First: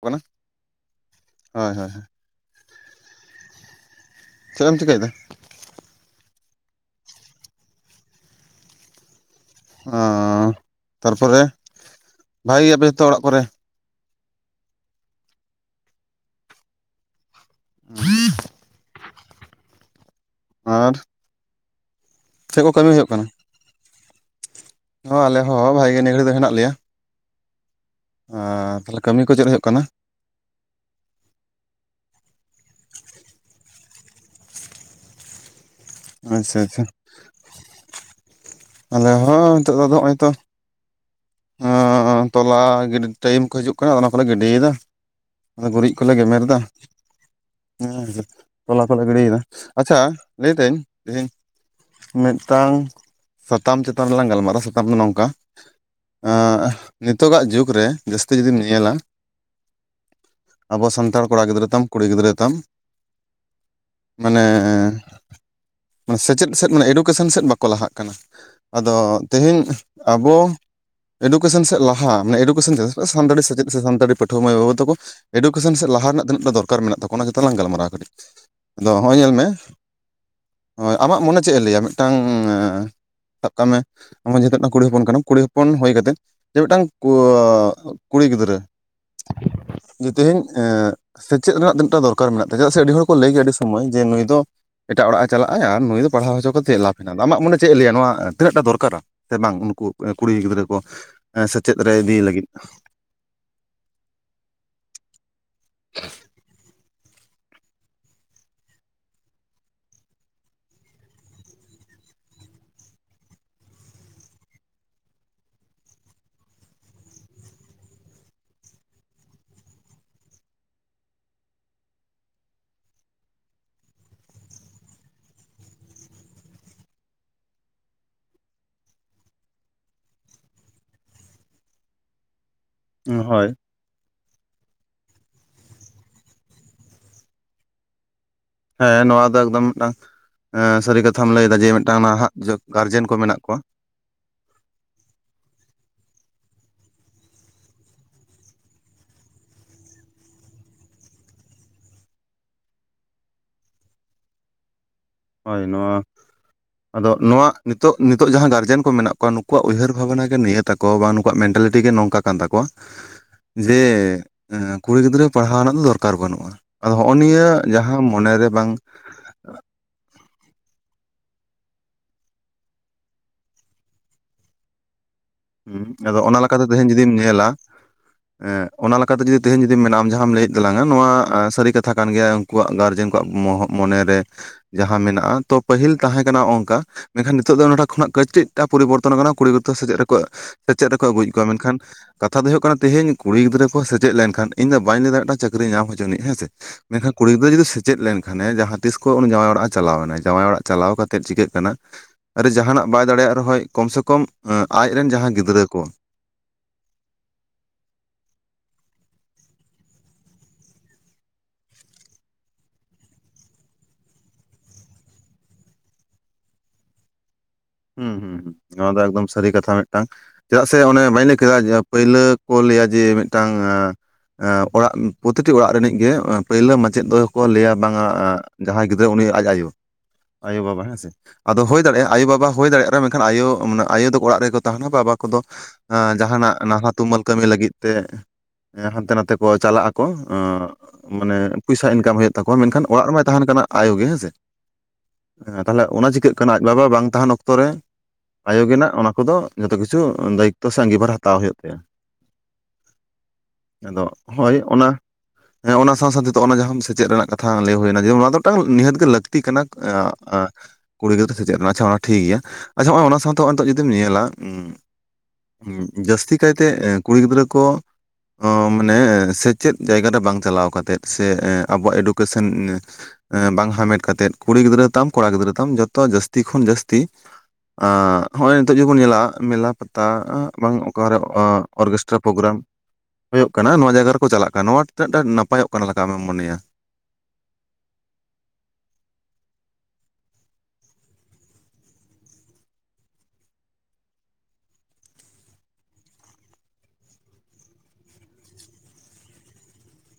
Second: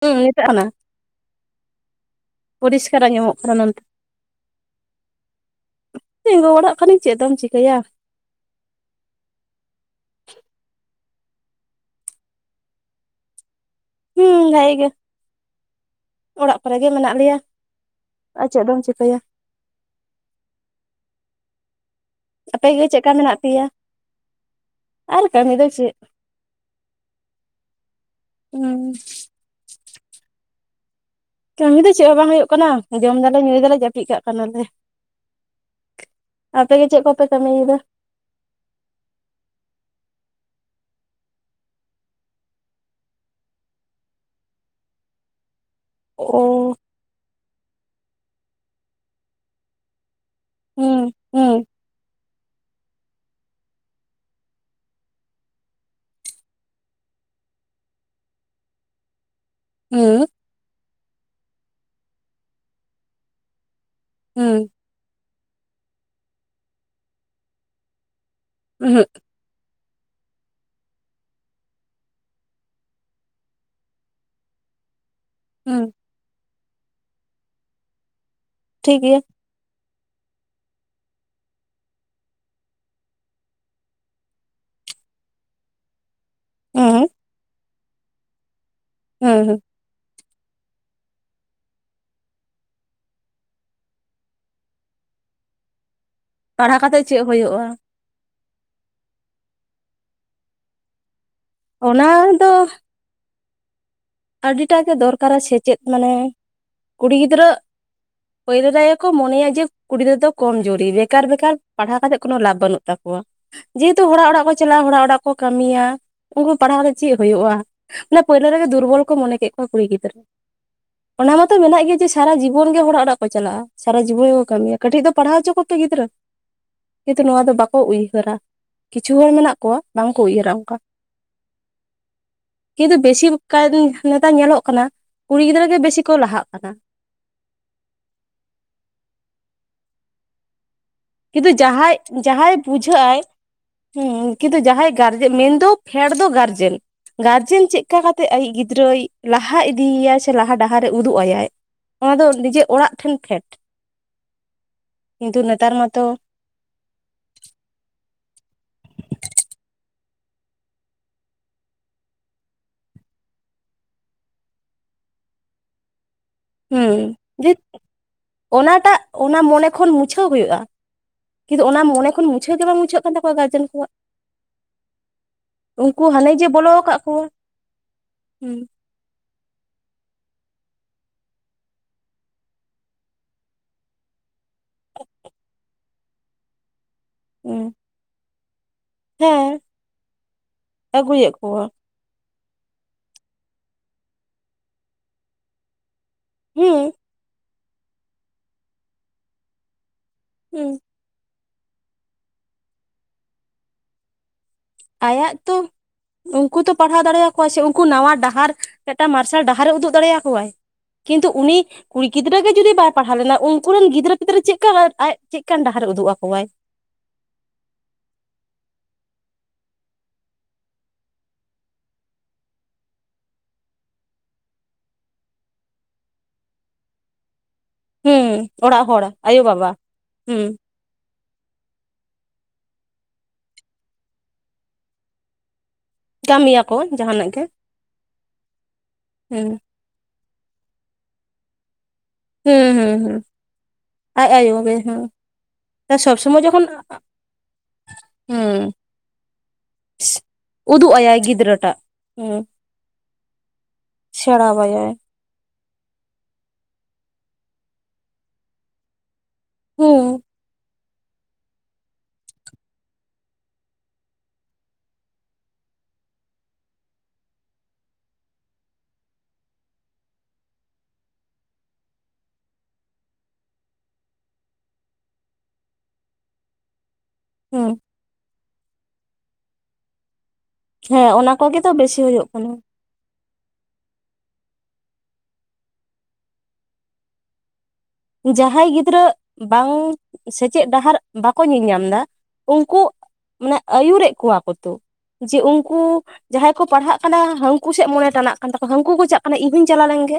ᱦᱳᱭ ᱢᱮᱛᱟᱜ ᱠᱟᱱᱟ ᱦᱳᱭ ᱦᱳᱭ ᱯᱚᱨᱤᱥᱠᱟᱨᱟᱜ ᱟᱸᱡᱚᱢᱚᱜ ᱠᱟᱱᱟ ᱢᱮᱱᱛᱮ ᱪᱮᱫ ᱮᱢ ᱪᱤᱠᱟᱹᱭᱮᱫᱟ? ᱛᱤᱸᱜᱩ ᱚᱲᱟᱜ ᱠᱚᱨᱮᱧ ᱪᱮᱫ ᱫᱚᱢ ᱪᱤᱠᱟᱹᱭᱟ᱾ ᱚ ᱛᱟᱨᱯᱚᱨᱮ ᱵᱷᱟᱜᱤ ᱟᱯᱮ ᱡᱚᱛᱚ ᱚᱲᱟᱜ ᱠᱚᱨᱮ? ᱦᱩᱸ ᱵᱷᱟᱜᱮ ᱚᱲᱟᱜ ᱠᱚᱨᱮ ᱜᱮ ᱢᱮᱱᱟᱜ ᱞᱮᱭᱟ ᱾ ᱟ ᱪᱮᱫ ᱵᱮᱱ ᱪᱤᱠᱟᱹᱭᱟ? ᱟᱨᱻ ᱟᱯᱮᱜᱮ ᱪᱮᱫᱠᱟ ᱠᱟᱱᱟ ᱢᱮᱱᱟᱜ ᱯᱮᱭᱟ? ᱦᱚᱸ ᱟᱨ ᱟᱞᱮ ᱠᱟᱹᱢᱤ ᱫᱚ ᱦᱚᱸ ᱪᱮᱫ ᱵᱷᱟᱜᱮ ᱱᱤ ᱜᱷᱟᱹᱲᱤᱜ ᱫᱚ ᱦᱮᱱᱟᱜ ᱞᱮᱭᱟ᱾ ᱦᱩᱸ ᱟᱨ ᱛᱟᱦᱚᱞᱮ ᱠᱟᱹᱢᱤ ᱠᱚ ᱪᱮᱫ ᱦᱩᱭᱩᱜ ᱠᱟᱱᱟ? ᱠᱟᱹᱢᱤ ᱫᱚ ᱪᱮᱫ ᱦᱚᱸ ᱵᱟᱝ ᱦᱩᱭᱩᱜ ᱠᱟᱱᱟ, ᱡᱚᱢ ᱫᱟᱞᱮ ᱧᱩᱭᱫᱟᱞᱮ ᱡᱟᱹᱯᱤᱫ ᱠᱟᱜ ᱠᱟᱱᱟᱞᱮ᱾ ᱟᱪᱪᱷᱟ ᱟᱯᱮ ᱟᱪᱪᱷᱟ ᱜᱮ ᱪᱮᱫ ᱠᱚᱯᱮ ᱠᱟᱹᱢᱤᱭᱮᱫᱟ? ᱟᱞᱮ ᱦᱚᱸ ᱱᱤᱛᱚᱜ ᱫᱚ ᱱᱚᱜᱼᱚᱭ ᱛᱚᱼᱼ ᱚᱸ ᱛᱚᱞᱟ ᱜᱤᱰᱤ ᱴᱟᱭᱤᱢ ᱠᱚ ᱦᱤᱡᱩᱜ ᱠᱟᱱᱟ ᱚᱱᱟ ᱠᱚᱞᱮ ᱜᱤᱰᱤᱭᱮᱫᱟ ᱾ ᱟᱫᱚ ᱜᱩᱨᱤᱡ ᱠᱚᱞᱮ ᱜᱮᱢᱮᱨ ᱮᱫᱟ ᱚ ᱾ ᱦᱮᱸ ᱛᱚᱞᱟ ᱠᱚᱞᱮ ᱜᱤᱰᱤᱭᱮᱫᱟ ᱾ ᱟᱪᱪᱷᱟᱼᱼ ᱞᱟᱹᱭᱮᱫᱟᱹᱧ ᱦᱩᱸ ᱛᱮᱦᱮᱧᱼᱼ ᱦᱩᱸ ᱢᱤᱫᱴᱟᱝ ᱥᱟᱛᱟᱢ ᱪᱮᱛᱟᱱ ᱨᱮᱞᱟᱝ ᱜᱟᱞᱢᱟᱨᱟᱣᱟ ᱥᱟᱛᱟᱢ ᱫᱚ ᱱᱚᱝᱠᱟᱼᱼ ᱱᱤᱛᱚᱜᱟᱜ ᱡᱩᱜᱽ ᱨᱮ ᱡᱟᱹᱥᱛᱤ ᱡᱩᱫᱤᱢ ᱧᱮᱞᱟ, ᱦᱮᱸᱻ ᱟᱵᱚ ᱥᱟᱱᱛᱟᱲ ᱠᱚᱲᱟ ᱜᱤᱫᱽᱨᱟᱹ ᱛᱟᱢ ᱠᱩᱲᱤ ᱜᱤᱫᱽᱨᱟᱹ ᱛᱟᱢ ᱢᱟᱱᱮ ᱦᱩᱸ ᱥᱮᱪᱮᱫ ᱥᱮᱫ ᱢᱟᱱᱮ ᱮᱰᱩᱠᱮᱥᱚᱱ ᱥᱮᱫ ᱵᱟᱠᱚ ᱞᱟᱦᱟᱜ ᱠᱟᱱᱟ᱾ ᱟᱫᱚ ᱩᱦᱩᱸᱜ ᱛᱮᱦᱮᱧ ᱟᱵᱚᱼᱼ ᱮᱰᱩᱠᱮᱥᱚᱱ ᱥᱮᱫ ᱞᱟᱦᱟᱜ ᱢᱟᱱᱮ ᱮᱰᱩᱠᱮᱥᱚᱱ ᱥᱟᱱᱛᱟᱲᱤ ᱥᱮᱪᱮᱫ ᱥᱟᱱᱛᱟᱲᱤ ᱯᱟᱹᱴᱷᱩᱣᱟᱹ ᱢᱟᱭ ᱚᱞ ᱛᱟᱠᱚᱼᱼ ᱮᱰᱩᱠᱮᱥᱚᱱ ᱦᱩᱸ ᱥᱮᱫ ᱞᱟᱦᱟ ᱨᱮᱱᱟᱜ ᱛᱤᱱᱟᱹᱜᱴᱟ ᱫᱚᱨᱠᱟᱨ ᱢᱮᱱᱟᱜ ᱛᱟᱠᱚᱣᱟ ᱚᱱᱟ ᱪᱮᱛᱟᱱ ᱞᱟᱝ ᱜᱟᱞᱢᱟᱨᱟᱣᱟ ᱠᱟᱹᱴᱤᱡ ᱟᱫᱚ ᱴᱷᱤᱠ ᱱᱚᱜᱼᱚᱭ ᱜᱮᱭᱟ ᱧᱮᱞ ᱢᱮᱼᱼ ᱦᱳᱭ ᱟᱢᱟᱜ ᱢᱚᱱᱮ ᱪᱮᱫ ᱮ ᱞᱟᱹᱭᱟ? ᱢᱤᱫᱴᱟᱝᱼᱼ ᱥᱟᱵ ᱠᱟᱜ ᱢᱮ ᱟᱢ ᱦᱚ ᱡᱮᱦᱩᱛᱩ ᱢᱤᱫᱴᱟᱝ ᱠᱩᱲᱤ ᱦᱚᱯᱚᱱ ᱠᱟᱱᱟᱢ ᱠᱩᱲᱤᱼᱼ ᱦᱚᱯᱚᱱ ᱦᱩᱭ ᱠᱟᱛᱮᱫ ᱡᱮ ᱢᱤᱫᱴᱟᱝ ᱦᱩᱸ ᱠᱻ ᱠᱩᱲᱤ ᱜᱤᱫᱽᱨᱟᱹ ᱦᱳᱭ ᱡᱮ ᱛᱮᱦᱮᱧ ᱥᱮᱪᱮᱫ ᱨᱮᱱᱟᱜ ᱛᱤᱱᱟᱹᱜᱴᱟ ᱫᱚᱨᱠᱟᱨ ᱢᱮᱱᱟᱜ ᱛᱟᱭᱟ ᱪᱮᱫᱟᱜ ᱥᱮ ᱟᱹᱰᱤ ᱦᱚᱲ ᱠᱚ ᱞᱟᱹᱭ ᱜᱮᱭᱟ ᱟᱹᱰᱤ ᱥᱚᱢᱚᱭ ᱡᱮ ᱱᱩᱭ ᱫᱚ, ᱮᱴᱟᱜ ᱚᱲᱟᱜ ᱮ ᱪᱟᱞᱟᱜᱼᱟ ᱟᱨ ᱱᱩᱭ ᱫᱚ ᱯᱟᱲᱦᱟᱣ ᱦᱚᱪᱚ ᱠᱟᱛᱮᱫ ᱞᱟᱵᱷ ᱠᱟᱛᱮᱜ ᱦᱮᱱᱟᱜ ᱪᱮᱫ ᱟᱢᱟᱜ ᱢᱚᱱᱮ ᱦᱩᱭᱩᱜᱼᱟ ᱪᱮᱫ ᱞᱟᱹᱭᱟ ᱱᱚᱣᱟ ᱛᱤᱱᱟᱹᱜ ᱴᱟ ᱫᱚᱨᱠᱟᱨᱟ ᱥᱮ ᱵᱟᱝ ᱩᱱᱠᱩᱼᱼ ᱠᱩᱲᱤ ᱜᱤᱫᱽᱨᱟᱹ ᱠᱚ ᱥᱮᱪᱮᱫ ᱨᱮ ᱚᱱᱟ ᱤᱫᱤ ᱫᱚ ᱞᱟᱹᱜᱤᱫ ᱟᱹᱰᱤᱴᱟᱜ ᱜᱮ ᱫᱚᱨᱠᱟᱨᱟ ᱥᱮᱪᱮᱫ ᱢᱟᱱᱮ ᱠᱩᱲᱤ ᱜᱤᱫᱽᱨᱟᱹᱼᱼ ᱯᱳᱭᱞᱳ ᱨᱟᱭ ᱠᱚ ᱢᱚᱱᱮᱭᱟ ᱡᱮ ᱠᱩᱲᱤ ᱜᱤᱫᱽᱨᱟᱹ ᱫᱚ ᱠᱚᱢ ᱡᱩᱨᱤ ᱵᱮᱠᱟᱨ ᱵᱮᱠᱟᱨ ᱯᱟᱲᱦᱟᱣ ᱠᱟᱛᱮᱫ ᱠᱳᱱᱳ ᱞᱟᱵᱷ ᱵᱟᱹᱱᱩᱜ ᱛᱟᱠᱚᱣᱟ ᱡᱮᱦᱮᱛᱩ ᱦᱚᱲᱟᱜ ᱚᱲᱟᱜ ᱠᱚ ᱪᱟᱞᱟᱜᱼᱟ ᱦᱚᱲᱟᱜ ᱚᱲᱟᱜ ᱠᱚ ᱠᱟᱹᱢᱤᱭᱟ ᱩᱱᱠᱩ ᱯᱟᱲᱦᱟᱣ ᱠᱟᱛᱮ ᱪᱮᱫ ᱦᱩᱭᱩᱜᱼᱟ᱾ ᱢᱟᱱᱮ ᱯᱳᱭᱞᱳ ᱨᱮᱜᱮ ᱫᱩᱨᱵᱚᱞ ᱠᱚ ᱢᱚᱱᱮ ᱠᱮᱫ ᱠᱚᱣᱟ ᱠᱩᱲᱤ ᱜᱤᱫᱽᱨᱟᱹ᱾ ᱚᱱᱟ ᱢᱟᱛᱚ ᱢᱮᱱᱟᱜ ᱜᱮᱭᱟ ᱡᱮ ᱥᱟᱨᱟ ᱡᱤᱵᱚᱱ ᱜᱮ ᱦᱚᱲᱟᱜ ᱚᱲᱟᱜ ᱠᱚ ᱪᱟᱞᱟᱜᱼᱟ ᱥᱟᱨᱟ ᱡᱤᱵᱚᱱ ᱜᱮᱠᱚ ᱠᱟᱹᱢᱤᱭᱟ ᱠᱟᱹᱴᱤᱡ ᱫᱚ ᱯᱟᱲᱦᱟᱣ ᱦᱚᱪᱚ ᱠᱚᱯᱮ ᱜᱤᱫᱽᱨᱟᱹ ᱠᱤᱱᱛᱩ ᱱᱚᱣᱟ ᱫᱚ ᱵᱟᱠᱚ ᱩᱭᱦᱟᱹᱨᱟ ᱠᱤᱪᱷᱩ ᱦᱚᱲ ᱢᱮᱱᱟᱜ ᱠᱚᱣᱟ ᱵᱟᱝ ᱠᱚ ᱩᱭᱦᱟᱹᱨᱟ ᱚᱱᱠᱟ [inaudible] ᱠᱤᱱᱛᱩ ᱵᱮᱥᱤ ᱦᱳᱭ ᱠᱟᱭ ᱱᱮᱛᱟᱨ ᱧᱮᱞᱚᱜ ᱠᱟᱱᱟ ᱠᱩᱲᱤ ᱜᱤᱫᱽᱨᱟᱹ ᱜᱮ ᱵᱮᱥᱤ ᱠᱚ ᱞᱟᱦᱟᱜ ᱠᱟᱱᱟ᱾ ᱦᱮᱸ ᱱᱚᱣᱟ ᱫᱚ ᱮᱠᱫᱚᱢ ᱢᱤᱫᱴᱟᱝ ᱥᱟᱹᱨᱤ ᱠᱟᱛᱷᱟᱼᱼ ᱠᱟᱛᱷᱟᱢ ᱞᱟᱹᱭ ᱠᱤᱱᱛᱩ ᱮᱟ ᱡᱮ ᱡᱟᱦᱟᱸᱭ ᱢᱤᱫᱴᱟᱝ ᱱᱟᱦᱟᱜ ᱡᱮ ᱡᱟᱦᱟᱸᱭ ᱵᱩᱡᱷᱟᱹᱜ ᱜᱟᱨᱡᱮᱱ ᱠᱚ ᱟᱭ ᱢᱮᱱᱟᱜ ᱠᱚᱣᱟ᱾ ᱦᱮᱸ ᱠᱤᱱᱛᱩ ᱡᱟᱦᱟᱸᱭ ᱜᱟᱨᱡᱮᱱ ᱢᱮᱱᱫᱚ ᱯᱷᱮᱰ ᱫᱚ ᱜᱟᱨᱡᱮᱱᱼᱼ ᱜᱟᱨᱡᱮᱱ ᱪᱮᱫᱠᱟ ᱠᱟᱛᱮᱫ ᱟᱡᱤᱡ ᱜᱤᱫᱽᱨᱟᱹᱭ ᱞᱟᱦᱟ ᱤᱫᱤᱭᱟᱭ ᱥᱮ ᱞᱟᱦᱟ ᱰᱟᱦᱟᱨᱮ ᱩᱫᱩᱜ ᱟᱭᱟᱼᱼ ᱚᱱᱟ ᱫᱚ ᱱᱤᱡᱮ ᱚᱲᱟᱜ ᱴᱷᱮᱱ ᱯᱷᱮᱰ ᱠᱤᱱᱛᱩ ᱦᱳᱭ ᱱᱮᱛᱟᱨ ᱱᱚᱣᱟᱼᱼ ᱢᱟᱛᱚ ᱟᱫᱚ ᱱᱚᱣᱟ ᱱᱤᱛᱚᱜ ᱱᱤᱛᱚᱜ ᱡᱟᱦᱟᱸ ᱜᱟᱨᱡᱮᱱ ᱠᱚ ᱢᱮᱱᱟᱜ ᱠᱚᱣᱟ ᱱᱩᱠᱩᱣᱟᱜ ᱩᱭᱦᱟᱹᱨ ᱵᱷᱟᱵᱽᱱᱟ ᱜᱮ ᱱᱤᱭᱟᱹ ᱛᱟ ᱠᱚ ᱵᱟᱝ ᱱᱩᱠᱩᱣᱟᱜ ᱢᱮᱱᱴᱟᱞᱤᱴᱤ ᱜᱮ ᱱᱚᱝᱠᱟ ᱠᱟᱱ ᱛᱟᱠᱚᱣᱟ᱾ ᱡᱮ ᱠᱩᱲᱤ ᱮᱸ ᱜᱤᱫᱽᱨᱟᱹ ᱯᱟᱲᱦᱟᱣ ᱨᱮᱱᱟᱜ ᱫᱚ ᱫᱚᱨᱠᱟᱨ ᱵᱟᱹᱱᱩᱜᱼᱟ᱾ ᱟᱫᱚ ᱦᱩᱸ ᱦᱚᱸᱜᱼᱚ ᱱᱤᱭᱟᱹ ᱡᱮ ᱡᱟᱦᱟᱸ ᱢᱚᱱᱮᱨᱮ ᱵᱟᱝ ᱚᱱᱟᱴᱟᱜ ᱚᱱᱟ ᱢᱚᱱᱮ ᱠᱷᱚᱱ ᱢᱩᱪᱷᱟᱹᱣ ᱦᱩᱭᱩᱜᱼᱟ᱾ ᱠᱤᱱᱛᱩ ᱚᱱᱟ ᱢᱚᱱᱮ ᱠᱷᱚᱱ ᱢᱩᱪᱷᱟᱹᱣ ᱜᱮ ᱵᱟᱝ ᱢᱩᱪᱷᱟᱹᱜ ᱠᱟᱱ ᱛᱟᱠᱚᱣᱟ ᱜᱟᱨᱡᱮᱱ ᱠᱚᱣᱟᱜ᱾ ᱦᱩᱸ ᱩᱱᱠᱩ ᱟᱫᱚ ᱦᱟᱱᱮ ᱚᱱᱟ ᱡᱮ ᱞᱮᱠᱟᱛᱮ ᱵᱚᱞᱚ ᱛᱮᱦᱤᱧ ᱟᱠᱟᱫ ᱡᱩᱫᱤᱢ ᱠᱚᱣᱟ ᱧᱮᱞᱟ, ᱦᱩᱸ ᱮᱸᱜ ᱚᱱᱟ ᱞᱮᱠᱟᱛᱮ ᱡᱩᱫᱤ ᱛᱮᱦᱮᱧ ᱡᱩᱫᱤ ᱢᱮᱱᱟᱜᱼᱟ ᱟᱢ ᱡᱟᱦᱟᱸᱢ ᱞᱟᱹᱭᱮᱫ ᱛᱟᱞᱟᱝ-ᱟ ᱱᱚᱣᱟ ᱥᱟᱹᱨᱤ ᱠᱟᱛᱷᱟ ᱠᱟᱱ ᱜᱮᱭᱟ ᱩᱱᱠᱩᱣᱟᱜ ᱜᱟᱨᱡᱮᱱ ᱠᱚᱣᱟᱜ ᱢᱚᱦᱚᱜ ᱢᱚᱱᱮᱨᱮ ᱡᱟᱦᱟᱸ ᱢᱮᱱᱟᱜᱼᱟ ᱛᱚ ᱯᱟᱹᱦᱤᱞ ᱛᱟᱦᱮᱸ ᱠᱟᱱᱟ ᱚᱝᱠᱟ, ᱢᱮᱱᱠᱷᱟᱱ ᱱᱤᱛᱚᱜ ᱦᱩᱸ ᱫᱚ ᱱᱚᱰᱮ ᱠᱷᱱᱟᱜ ᱠᱟᱹᱴᱤᱡᱴᱟ ᱯᱚᱨᱤᱵᱚᱨᱛᱚ ᱟᱠᱟᱱᱟ ᱠᱩᱲᱤ ᱦᱮᱸ ᱜᱤᱫᱽᱨᱟᱹ ᱥᱮᱪᱮᱫ ᱨᱮ ᱠᱚᱣᱟ ᱥᱮᱪᱮᱫ ᱨᱮᱠᱚ ᱟᱹᱜᱩᱭᱮᱫ ᱠᱚᱣᱟ, ᱢᱮᱱᱠᱷᱟᱱ ᱠᱟᱛᱷᱟ ᱫᱚ ᱦᱩᱭᱩᱜ ᱠᱟᱱᱟ ᱛᱮᱦᱮᱧ ᱠᱩᱲᱤ ᱜᱤᱫᱽᱟᱹ ᱠᱚ ᱥᱮᱪᱮᱫ ᱞᱮᱱᱠᱷᱟᱱ ᱤᱧ ᱫᱚᱧ ᱵᱟᱹᱧ ᱞᱟᱹᱭᱮᱫᱟ ᱡᱮ ᱢᱮᱫᱴᱟᱝ ᱪᱟᱹᱠᱨᱤ ᱧᱟᱢ ᱦᱚᱪᱚᱱᱮ ᱦᱮᱸ ᱥᱮᱫ ᱦᱩᱸ ᱢᱮᱱᱠᱷᱟᱱ ᱠᱩᱲᱤ ᱜᱤᱫᱽᱨᱟᱹ ᱡᱩᱫᱤ ᱥᱮᱪᱮᱫ ᱞᱮᱱᱠᱷᱟᱱᱮ ᱡᱟᱦᱟᱸ ᱛᱤᱥ ᱠᱷᱚᱱ ᱩᱱᱤ ᱡᱟᱶᱟᱭ ᱚᱲᱟᱜ ᱮ ᱪᱟᱞᱟᱣᱱᱟ ᱡᱟᱶᱟᱭ ᱚᱲᱟᱜ ᱦᱩᱸ ᱪᱟᱞᱟᱣ ᱠᱟ ᱛᱮᱫ ᱪᱤᱠᱟᱹᱜ ᱠᱟᱱᱟ ᱟᱨ ᱡᱟᱦᱟᱸᱱᱟᱜ ᱵᱟᱭ ᱫᱟᱲᱮᱭᱟᱜ ᱨᱮᱦᱚᱸ ᱠᱚᱢ ᱥᱮ ᱠᱚᱢ ᱮᱸᱜ ᱟᱭᱟᱜ ᱛᱚ ᱩᱝᱠᱩ ᱛᱚ ᱯᱟᱲᱦᱟᱣ ᱫᱟᱲᱮᱭᱟ ᱠᱚᱣᱟ ᱥᱮ ᱩᱱᱠᱩ ᱱᱟᱣᱟ ᱰᱟᱦᱟᱨ ᱢᱤᱫᱴᱟᱝ ᱢᱟᱨᱥᱟᱞ ᱰᱟᱦᱟᱨᱮ ᱩᱫᱩᱜ ᱫᱟᱲᱮᱭᱟ ᱠᱚᱣᱟᱭ, ᱠᱤᱱᱛᱩ ᱩᱱᱤ ᱠᱩᱲᱤ ᱜᱤᱫᱽᱨᱟᱹ ᱜᱮ ᱡᱩᱫᱤ ᱵᱟᱭ ᱯᱟᱲᱟᱣ ᱞᱮᱱᱟ, ᱩᱝᱠᱩ ᱨᱮᱱ ᱜᱤᱫᱽᱨᱟᱹ ᱯᱤᱫᱽᱨᱟᱹ ᱪᱮᱫᱠᱟ ᱟᱡ ᱪᱮᱫᱠᱟᱱ ᱰᱟᱦᱟᱨᱮ ᱩᱫᱩᱜ ᱟᱠᱚᱣᱟᱭ? ᱦᱩᱸ ᱦᱩᱸ ᱦᱩᱸ, ᱱᱚᱣᱟ ᱫᱚ ᱮᱠᱫᱚᱢ ᱥᱟᱹᱨᱤ ᱠᱟᱛᱷᱟ ᱢᱤᱫᱴᱟᱝ ᱪᱮᱫᱟᱜ ᱥᱮ ᱚᱱᱮ ᱵᱟᱹᱧ ᱞᱟᱹᱭ ᱠᱮᱫᱟ ᱯᱟᱹᱭᱞᱟᱹ ᱠᱚ ᱞᱟᱹᱭᱟ ᱡᱮ ᱢᱤᱫᱴᱟᱝ ᱟᱸ ᱚᱲᱟᱜ ᱯᱨᱚᱛᱤᱴᱤ ᱚᱲᱟᱜ ᱨᱤᱱᱤᱡ ᱜᱮ ᱯᱳᱭᱞᱟᱹ ᱢᱟᱪᱮᱫ ᱫᱚ ᱠᱚ ᱞᱟᱹᱭᱟ ᱵᱟᱝᱟ ᱦᱩᱸ ᱚᱲᱟᱜ ᱡᱟᱦᱟᱸᱭ ᱦᱚᱲ ᱜᱤᱫᱽᱨᱟᱹ ᱩᱱᱤ ᱟᱡ ᱟᱭᱳ, ᱵᱟᱵᱟ ᱦᱩᱸ ᱟᱭᱳᱼᱵᱟᱵᱟ ᱦᱮᱸᱥᱮ ᱟᱫᱚ ᱦᱩᱭ ᱫᱟᱲᱮᱭᱟᱜᱼᱟ ᱟᱭᱳᱼᱵᱟᱵᱟ ᱦᱩᱭ ᱫᱟᱲᱮᱭᱟᱜ ᱨᱮ ᱢᱮᱱᱠᱷᱟᱱ ᱟᱭᱳ ᱢᱟᱱᱮ ᱟᱭᱳ ᱫᱚ ᱚᱲᱟᱜ ᱨᱮᱠᱚ ᱛᱟᱦᱮᱱᱟ ᱵᱟᱵᱟ ᱠᱚᱫᱚ ᱟᱸ ᱡᱟᱦᱟᱸᱱᱟᱜ ᱠᱟᱹᱢᱤᱭᱟᱠᱚ ᱱᱟᱦᱟ ᱛᱩᱢᱟᱹᱞ ᱡᱟᱦᱟᱱᱟᱜ ᱜᱮ ᱠᱟᱹᱢᱤ ᱞᱟᱹᱜᱤᱫ ᱛᱮ ᱦᱟᱸᱱᱛᱮ ᱱᱟᱛᱮ ᱠᱚ ᱦᱩᱸ ᱪᱟᱞᱟᱜ ᱟ ᱠᱚ ᱮᱸᱜ ᱢᱟᱱᱮ ᱯᱚᱭᱥᱟ ᱤᱱᱠᱟᱢ ᱦᱩᱭᱩᱜ ᱛᱟᱠᱚᱣᱟ ᱦᱩᱸ ᱢᱮᱱᱠᱷᱟᱱ ᱦᱩᱸ ᱚᱲᱟᱜ ᱦᱩᱸ ᱨᱮᱢᱟᱭ ᱛᱟᱦᱮᱸᱱ ᱠᱟᱱᱟ ᱟᱭᱳ ᱜᱮ ᱟᱡ ᱦᱮᱸᱥᱮ, ᱟᱭᱳ ᱜᱮ ᱦᱮᱸ ᱮᱸ ᱛᱟᱦᱚᱞᱮ ᱚᱱᱟ ᱥᱚᱵ ᱪᱤᱠᱟᱹᱜ ᱥᱚᱢᱚᱭ ᱠᱟᱱᱟ ᱟᱡ ᱡᱚᱠᱷᱚᱱ ᱵᱟᱵᱟ ᱵᱟᱝ ᱛᱟᱦᱮᱸᱱ ᱚᱠ ᱯᱚᱨᱮ ᱦᱩᱸ ᱟᱭᱳᱱᱟᱜ ᱚᱱᱟ ᱠᱚᱫᱚ ᱡᱷᱚᱛᱚ ᱠᱤᱪᱷᱩ ᱫᱟᱭᱤᱛᱛᱚ ᱥᱮ ᱩᱫᱩᱜ ᱟᱸᱜᱤᱵᱷᱟᱨ ᱟᱭᱟᱭ ᱦᱟᱛᱟᱣ ᱦᱩᱭᱩᱜ ᱜᱤᱫᱽᱨᱟᱹᱴᱟᱜ ᱛᱟᱭᱟ᱾ ᱦᱩᱸ᱾ ᱟᱫᱚ ᱦᱳᱭ ᱥᱮᱬᱟᱣᱟᱭᱟᱭ ᱚᱱᱟ ᱦᱮᱸ ᱚᱱᱟ ᱥᱟᱶ-ᱥᱟᱶᱛᱮ ᱚᱱᱟ ᱡᱟᱦᱟᱸ ᱥᱮᱪᱮᱫ ᱨᱮᱱᱟᱜ ᱠᱟᱛᱷᱟ ᱞᱟᱹᱭ ᱦᱩᱭᱱᱟ ᱡᱮ ᱚᱱᱟ ᱫᱚ ᱢᱤᱫᱴᱟᱝ ᱱᱤᱦᱟᱹᱛ ᱜᱮ ᱞᱟᱹᱠ ᱛᱤ ᱠᱟᱱᱟ ᱮᱸᱜ ᱦᱩᱸ ᱟᱸ ᱠᱩᱲᱤ ᱜᱤᱫᱽᱨᱟᱹ ᱥᱮᱪᱮᱫ ᱨᱮᱱᱟᱜ ᱟᱪᱪᱷᱟ ᱚᱱᱟ ᱴᱷᱤᱠ ᱜᱮᱭᱟ, ᱟᱪᱪᱷᱟ ᱱᱚᱜᱼᱚᱭ ᱚᱱᱟ ᱥᱟᱶᱛᱮ ᱦᱚᱸᱜᱼᱚᱭ ᱱᱤᱛᱚᱜ ᱡᱩᱫᱤᱢ ᱧᱮᱞᱟ ᱩᱸ ᱩᱸᱜ ᱡᱟᱹᱥᱛᱤ ᱠᱟᱭᱛᱮ ᱠᱩᱲᱤ ᱜᱤᱫᱽᱨᱟᱹ ᱠᱚ ᱚ ᱢᱟᱱᱮ ᱥᱮᱪᱮᱫ ᱡᱟᱭᱜᱟ ᱨᱮ ᱵᱟᱝ ᱪᱟᱞᱟᱣ ᱠᱟᱛᱮᱫ ᱥᱮ ᱮᱸ ᱟᱵᱚᱣᱟᱜ ᱮᱰᱩᱠᱮᱥᱚᱱ ᱮᱸ ᱵᱟᱝ ᱦᱟᱸᱢᱮᱴ ᱠᱟᱛᱮᱫ ᱠᱩᱲᱤ ᱜᱤᱫᱽᱨᱟᱹ ᱛᱟᱢ ᱠᱚᱲᱟ ᱜᱤᱫᱽᱨᱟᱹ ᱛᱟᱢ ᱡᱚᱛᱚ ᱡᱟᱹᱥᱛᱤ ᱠᱷᱚᱱ ᱡᱟᱹᱥᱛᱤ ᱩᱸ᱾ ᱟᱸ ᱦᱚᱸᱜᱼᱚᱭ ᱱᱤᱛᱚᱜ ᱡᱮ ᱵᱚᱱ ᱧᱮᱞᱟ ᱢᱮᱞᱟ ᱯᱟᱛᱟ ᱟᱸ ᱵᱟᱝ ᱦᱮᱸ ᱚᱠᱟᱨᱮ ᱚᱱᱟ ᱠᱚᱜᱮ ᱛᱚ ᱵᱮᱥᱤ ᱚᱨᱜᱮᱥᱴᱟᱨ ᱦᱩᱭᱩᱜ ᱠᱟᱱᱟ ᱯᱨᱳᱜᱨᱟᱢ ᱦᱩᱭᱩᱜ ᱠᱟᱱᱟ, ᱱᱚᱣᱟ ᱡᱟᱭᱜᱟ ᱨᱮᱠᱚ ᱪᱟᱞᱟᱜ ᱠᱟᱱᱟ ᱱᱚᱣᱟ ᱛᱤᱱᱟᱹᱜ ᱴᱟᱜ ᱱᱟᱯᱟᱭᱚᱜ ᱠᱟᱱᱟ ᱞᱮᱠᱟ ᱟᱢᱮᱢ ᱢᱚᱱᱮᱭᱟ? ᱡᱟᱦᱟᱸᱭ ᱜᱤᱫᱽᱨᱟᱹ ᱵᱟᱝ ᱥᱮᱪᱮᱫ ᱰᱟᱦᱟᱨ ᱵᱟᱠᱚ ᱧᱮᱧᱟᱢ ᱫᱟ ᱩᱱᱠᱩ ᱢᱟᱱᱮ ᱟᱹᱭᱩᱨᱮᱫ ᱠᱚᱣᱟ ᱠᱚᱛᱚ᱾ ᱡᱮ ᱩᱝᱠᱩ ᱡᱟᱦᱟᱸᱭ ᱠᱚ ᱯᱟᱲᱦᱟᱜ ᱠᱟᱱᱟ ᱦᱟᱹᱝᱠᱩ ᱥᱮᱫ ᱢᱚᱱᱮ ᱴᱟᱱᱟᱜ ᱠᱟᱱ ᱛᱟᱠᱚᱣᱟ ᱦᱟᱹᱱᱠᱩ ᱠᱚ ᱪᱟᱞᱟᱜ ᱠᱟᱱᱟ ᱤᱧ ᱦᱚᱧ ᱪᱟᱞᱟᱣ ᱞᱮᱝᱜᱮ᱾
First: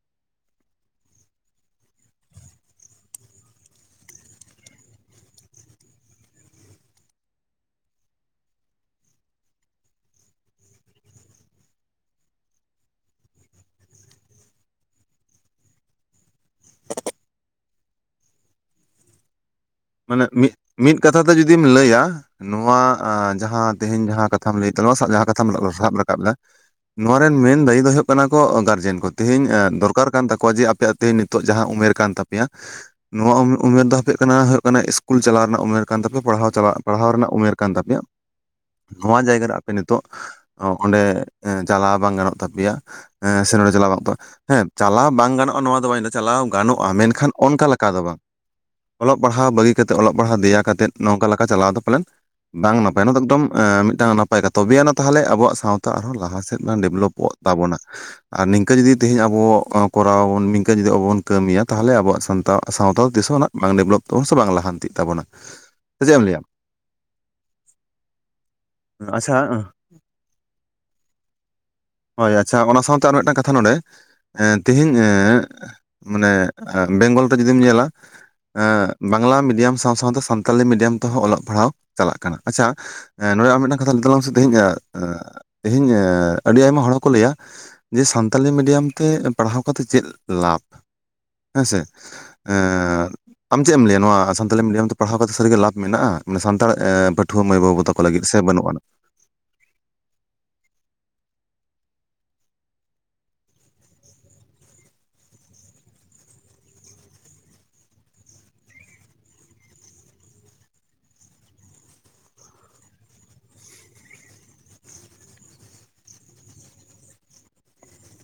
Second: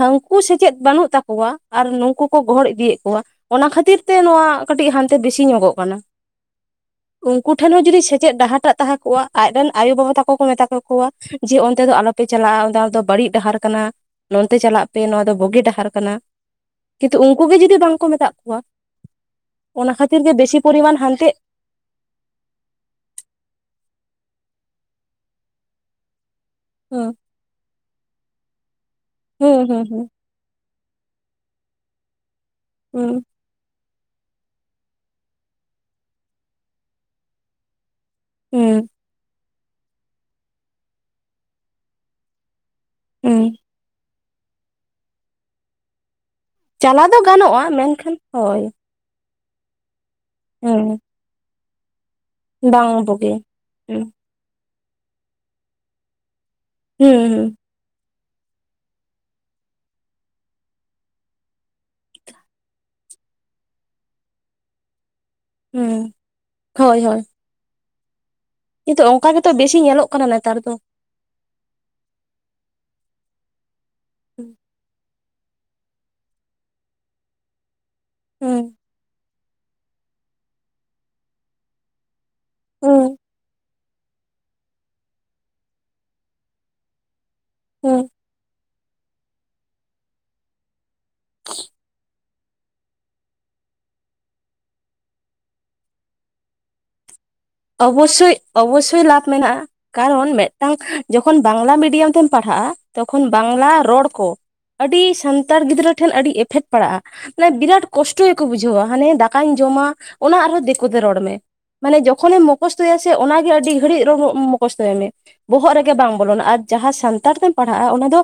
ᱦᱟᱹᱱᱠᱩ ᱥᱮᱪᱮᱫ ᱵᱟᱹᱱᱩᱜ ᱛᱟᱠᱚᱣᱟ ᱟᱨ ᱱᱩᱝᱠᱩ ᱠᱚ ᱜᱚᱦᱚᱲ ᱤᱫᱤᱭᱮᱜ ᱠᱚᱣᱟ᱾ ᱚᱱᱟ ᱠᱷᱟᱹᱛᱤᱨ ᱛᱮ ᱱᱚᱣᱟ ᱠᱟᱹᱴᱤᱡᱦᱟᱸᱱᱛᱮ ᱠᱟᱹᱴᱤᱡ ᱵᱮᱥᱤ ᱧᱚᱜᱚᱜ ᱠᱟᱱᱟ᱾ ᱩᱝᱠᱩ ᱴᱷᱮᱱ ᱦᱚᱸ ᱡᱩᱫᱤ ᱥᱮᱪᱮᱫ ᱰᱟᱦᱟᱨᱴᱟᱜ ᱛᱟᱦᱮᱸ ᱠᱚᱜᱼᱟ ᱟᱡ ᱨᱮᱱ ᱟᱭᱳᱵᱟᱵᱟ ᱛᱟᱠᱚ ᱠᱚ ᱢᱮᱛᱟ ᱠᱮᱠᱚᱣᱟ ᱡᱮ ᱚᱱᱛᱮ ᱫᱚ ᱟᱞᱚᱯᱮ ᱪᱟᱞᱟᱜᱼᱟ ᱚᱸᱫᱟ ᱚᱸᱫᱟ ᱵᱟᱲᱤᱜ ᱰᱟᱦᱟᱨ ᱠᱟᱱᱟ, ᱱᱚᱱᱛᱮ ᱪᱟᱞᱟᱜ ᱯᱮ ᱱᱚᱣᱟ ᱫᱚ ᱵᱩᱜᱤ ᱰᱟᱦᱟᱨ ᱠᱟᱱᱟ᱾ ᱠᱤᱱᱛᱩ ᱩᱝᱠᱩ ᱜᱮ ᱡᱩᱫᱤ ᱵᱟᱝ ᱠᱚ ᱢᱮᱛᱟᱜ ᱠᱚᱣᱟ᱾ ᱚᱱᱟ ᱠᱷᱟᱹᱛᱤᱨ ᱢᱟᱱᱮ ᱜᱮ ᱢᱤᱫ ᱵᱮᱥᱤ ᱯᱚᱨᱤᱢᱟᱱ ᱢᱤᱫ ᱠᱟᱛᱷᱟ ᱦᱟᱱᱛᱮ ᱛᱮ ᱡᱩ ᱫᱤᱢ ᱞᱟᱹᱭᱟ ᱱᱚᱣᱟ ᱟᱸ ᱡᱟᱸᱦᱟ ᱛᱮᱦᱮᱧ ᱡᱟᱸᱦᱟ ᱠᱟᱛᱷᱟᱢ ᱞᱟᱹᱭ ᱛᱟᱞᱟᱝ [inaudible] ᱡᱟᱦᱟᱸ ᱠᱟᱛᱷᱟᱢ ᱥᱟᱵ ᱨᱟᱠᱟᱵᱫᱟ ᱦᱩᱸ ᱱᱚᱣᱟ ᱨᱮᱱ ᱢᱮᱱ ᱫᱟᱹᱭᱤ ᱫᱚ ᱦᱩᱭᱩᱜ ᱠᱟᱱᱟ ᱠᱚ ᱜᱟᱨᱡᱮᱱ ᱠᱚ ᱛᱮᱦᱤᱧ ᱦᱩᱸ ᱮᱸ ᱦᱩᱸ ᱦᱩᱸ ᱫᱚᱨᱠᱟᱨ ᱠᱟᱱ ᱛᱟᱠᱚᱣᱟ ᱡᱮ ᱟᱯᱮ ᱛᱮᱦᱮᱧ ᱱᱤᱛᱚᱜ ᱡᱟᱦᱟᱸ ᱩᱢᱮᱨ ᱠᱟᱱ ᱛᱟᱯᱮᱭᱟ, ᱦᱩᱸ ᱱᱚᱣᱟ ᱩᱢ-ᱩᱢᱮᱨ ᱫᱚ ᱦᱟᱯᱮ ᱠᱟᱱᱟ ᱠᱟᱱᱟ ᱤᱥᱠᱩᱞ ᱪᱟᱞᱟᱣ ᱨᱮᱱᱟᱜ ᱩᱢᱮᱨ ᱠᱟᱱ ᱛᱟᱯᱮᱭᱟ ᱯᱟᱲᱦᱟᱣ ᱪᱟᱞᱟᱜ ᱯᱟᱲᱦᱟᱣ ᱨᱮᱱᱟᱜ ᱩᱢᱮᱨ ᱠᱟᱱ ᱛᱟᱯᱮᱭᱟ᱾ ᱦᱩᱸ ᱱᱚᱣᱟ ᱡᱟᱭᱜᱟ ᱨᱮ ᱯᱮ ᱱᱤᱛᱚᱜ ᱚᱸ ᱚᱸᱰᱮ ᱮᱸ ᱪᱟᱞᱟᱣ ᱵᱟᱝ ᱜᱟᱱᱚᱜ ᱛᱟᱯᱮᱭᱟ ᱮᱸ ᱥᱮ ᱦᱩᱸ ᱱᱚᱸᱰᱮ ᱪᱟᱞᱟᱣ [inaudible] ᱦᱮᱸ ᱪᱟᱞᱟᱣ ᱵᱟᱝ ᱜᱟᱱᱚᱜᱼᱟ ᱱᱚᱣᱟ ᱫᱚ ᱵᱟᱧ ᱞᱟᱹᱭᱫᱟ ᱪᱟᱞᱟᱣ ᱜᱟᱱᱚᱜᱼᱟ ᱪᱟᱞᱟᱣ ᱫᱚ ᱢᱮᱱᱠᱷᱟᱱ ᱜᱟᱱᱚᱜᱼᱟ ᱚᱝᱠᱟ ᱞᱮᱠᱟ ᱫᱚ ᱢᱮᱱᱠᱷᱟᱱ ᱵᱟᱝ᱾ ᱦᱳᱭ ᱚᱞᱚᱜ ᱯᱟᱲᱦᱟᱣ ᱵᱟᱹᱜᱤ ᱠᱟᱛᱮᱫ ᱚᱞᱚᱜ ᱯᱟᱲᱦᱟᱣ ᱫᱮᱭᱟ ᱠᱟᱛᱮᱫ ᱦᱩᱸ ᱱᱚᱝᱠᱟ ᱞᱮᱠᱟ ᱪᱟᱞᱟᱣ ᱫᱚ ᱯᱟᱞᱮᱱ ᱵᱟᱝ ᱱᱟᱯᱟᱭᱟ ᱱᱚᱣᱟ ᱮᱠᱫᱚᱢ ᱮᱸ ᱦᱩᱸ ᱢᱤᱫᱴᱟᱝ ᱱᱟᱯ ᱯᱟᱭ ᱛᱚᱵᱮ ᱟᱭᱮᱱᱟ ᱛᱟᱦᱚᱞᱮ ᱟᱵᱚᱣᱟᱜ ᱥᱟᱶᱛᱟ ᱟᱨᱦᱚᱸ ᱞᱟᱦᱟ ᱥᱮᱫ ᱰᱮᱵᱷᱞᱚᱯᱚᱜ ᱦᱩᱸ ᱦᱩᱸ ᱛᱟᱵᱚᱱᱟ᱾ ᱟᱨ ᱱᱤᱝᱠᱟᱹ ᱡᱩᱫᱤ ᱛᱮᱦᱮᱧ ᱟᱵᱚ ᱚᱸ ᱠᱚᱨᱟᱣᱟᱵᱚᱱ ᱱᱤᱝᱠᱟᱹ ᱡᱩᱫᱤ ᱟᱵᱚ ᱵᱚᱱ ᱠᱟᱹᱢᱤᱭᱟ ᱛᱟᱦᱚᱞᱮ ᱟᱵᱚᱣᱟᱜ ᱥᱟᱱᱛᱟ ᱥᱟᱶᱛᱟ ᱛᱤᱥᱚᱱᱟᱜ ᱵᱟᱝ ᱰᱮᱵᱷᱞᱚᱯ ᱛᱚ ᱥᱮ ᱵᱟᱝ ᱞᱟᱦᱟᱱᱛᱤᱜ ᱛᱟᱵᱚᱱᱟ᱾ ᱥᱮ ᱦᱩᱸ ᱪᱮᱫ ᱮᱢ ᱞᱟᱹᱭᱟ ᱦᱳᱭ ᱦᱳᱭ᱾ ᱧᱤᱛᱚᱜ ᱚᱝᱠᱟ ᱟᱪᱪᱷᱟ ᱜᱮᱛᱚ ᱵᱮᱥᱤ ᱧᱮᱞᱚᱜ ᱠᱟᱱᱟ ᱱᱮᱛᱟᱨ ᱫᱚ᱾ ᱦᱳᱭ ᱟᱪᱪᱷᱟ ᱚᱱᱟ ᱥᱟᱶᱛᱮ ᱟᱨ ᱢᱤᱫᱴᱟᱝ ᱠᱟᱛᱷᱟ ᱱᱚᱸᱰᱮ ᱮᱸ ᱛᱮᱦᱤᱧ ᱮᱸ ᱢᱟᱱᱮ ᱮ ᱵᱮᱝᱜᱚᱞ ᱛᱮ ᱡᱩᱫᱤᱢ ᱧᱮᱞᱟ ᱦᱩᱸ ᱮᱸ ᱵᱟᱝᱞᱟ ᱢᱤᱰᱤᱭᱟᱢ ᱥᱟᱶ ᱥᱟᱶᱛᱮ ᱥᱟᱱᱛᱟᱞᱤ ᱢᱤᱰᱤᱭᱟᱢ ᱛᱮᱦᱚᱸ ᱚᱞᱚᱜ ᱯᱟᱲᱦᱟᱣ ᱪᱟᱞᱟᱜ ᱠᱟᱱᱟ᱾ ᱟᱪᱪᱷᱟ ᱦᱩᱸ ᱱᱚᱸᱰᱮ ᱟᱢ ᱢᱤᱫᱴᱟᱝ ᱠᱟᱛᱷᱟ ᱞᱟᱹᱭ ᱛᱟᱞᱟᱝ ᱢᱮᱥᱮ ᱛᱮᱦᱮᱧᱟᱜ ᱮᱸ ᱮᱸ ᱛᱮᱦᱤᱧ ᱮᱸ ᱟᱹᱰᱤ ᱟᱭᱢᱟ ᱦᱚᱲ ᱦᱚᱸᱠᱚ ᱞᱟᱹᱭᱟ ᱦᱩᱸ ᱡᱮ ᱥᱟᱱ ᱛᱟᱞᱤ ᱢᱤᱰᱤᱭᱟᱢ ᱛᱮ ᱯᱟᱲᱦᱟᱣ ᱠᱟᱛᱮ ᱪᱮᱫ ᱞᱟᱵᱷ ᱦᱮᱸᱥᱮ? ᱮ ᱪᱮᱜ ᱮᱢ ᱞᱟᱹᱭᱟ ᱱᱚᱣᱟ ᱥᱟᱱᱛᱟᱞᱤ ᱢᱤᱰᱤᱭᱟᱢ ᱛᱮ ᱯᱟᱲᱦᱟᱣ ᱠᱟᱛᱮ ᱥᱟᱹᱨᱤ ᱜᱮ ᱞᱟᱵᱷ ᱢᱮᱱᱟᱜᱼᱟ ᱢᱟᱱᱮ ᱥᱟᱱᱛᱟᱲ ᱮᱸ ᱯᱟᱹᱴᱷᱩᱣᱟᱹ ᱢᱟᱹᱭ ᱵᱟᱹᱵᱩ ᱛᱟᱠᱚ ᱞᱟᱹᱜᱤᱫ ᱚᱵᱚᱥᱥᱳᱭ ᱥᱮ ᱵᱟᱹᱱᱩᱜ ᱟᱱᱟ ᱚᱵᱚᱥᱥᱳᱭ ᱞᱟᱵᱷ ᱢᱮᱱᱟᱜᱼᱟ᱾ ᱠᱟᱨᱚᱱ ᱢᱮᱜᱴᱟᱝ ᱡᱚᱠᱷᱚᱱ ᱵᱟᱝᱞᱟ ᱢᱤᱰᱤᱭᱟᱢ ᱛᱮᱢ ᱯᱟᱲᱦᱟᱜᱼᱟ ᱛᱚᱠᱷᱚᱱ ᱵᱟᱝᱞᱟ ᱨᱚᱲ ᱠᱚ ᱟᱹᱰᱤ ᱥᱟᱱᱛᱟᱲ ᱜᱤᱫᱽᱨᱟᱹ ᱴᱷᱮᱱ ᱟᱹᱰᱤ ᱮᱯᱷᱮᱠᱴ ᱯᱟᱲᱟᱜᱼᱟ᱾ ᱱᱮ ᱵᱤᱨᱟᱴ ᱠᱚᱥᱴᱚ ᱜᱮᱠᱚ ᱵᱩᱡᱷᱟᱹᱣᱟ ᱦᱟᱱᱮ ᱫᱟᱠᱟᱧ ᱡᱚᱢᱟ ᱚᱱᱟ ᱟᱨᱦᱚᱸ ᱫᱤᱠᱩᱛᱮ ᱨᱚᱲ ᱢᱮ ᱢᱟᱱᱮ ᱡᱚᱠ ᱠᱷᱚᱱᱮᱢ ᱢᱚᱠᱚᱥᱛᱚᱭᱟ ᱥᱮ ᱚᱱᱟᱜᱮ ᱟᱹᱰᱤ ᱜᱷᱟᱹᱲᱤᱡ ᱨᱚᱸ ᱢᱚᱠᱚᱥᱛᱚᱭ ᱢᱮ᱾ ᱵᱚᱦᱚᱜ ᱨᱮᱜᱮ ᱵᱟᱝ ᱵᱚᱞᱚᱱᱟ ᱟᱨ ᱡᱟᱦᱟᱸ ᱥᱟᱱᱛᱟᱲ ᱛᱮᱢ ᱯᱟᱲᱦᱟᱜᱼᱟ ᱚᱱᱟ ᱫᱚ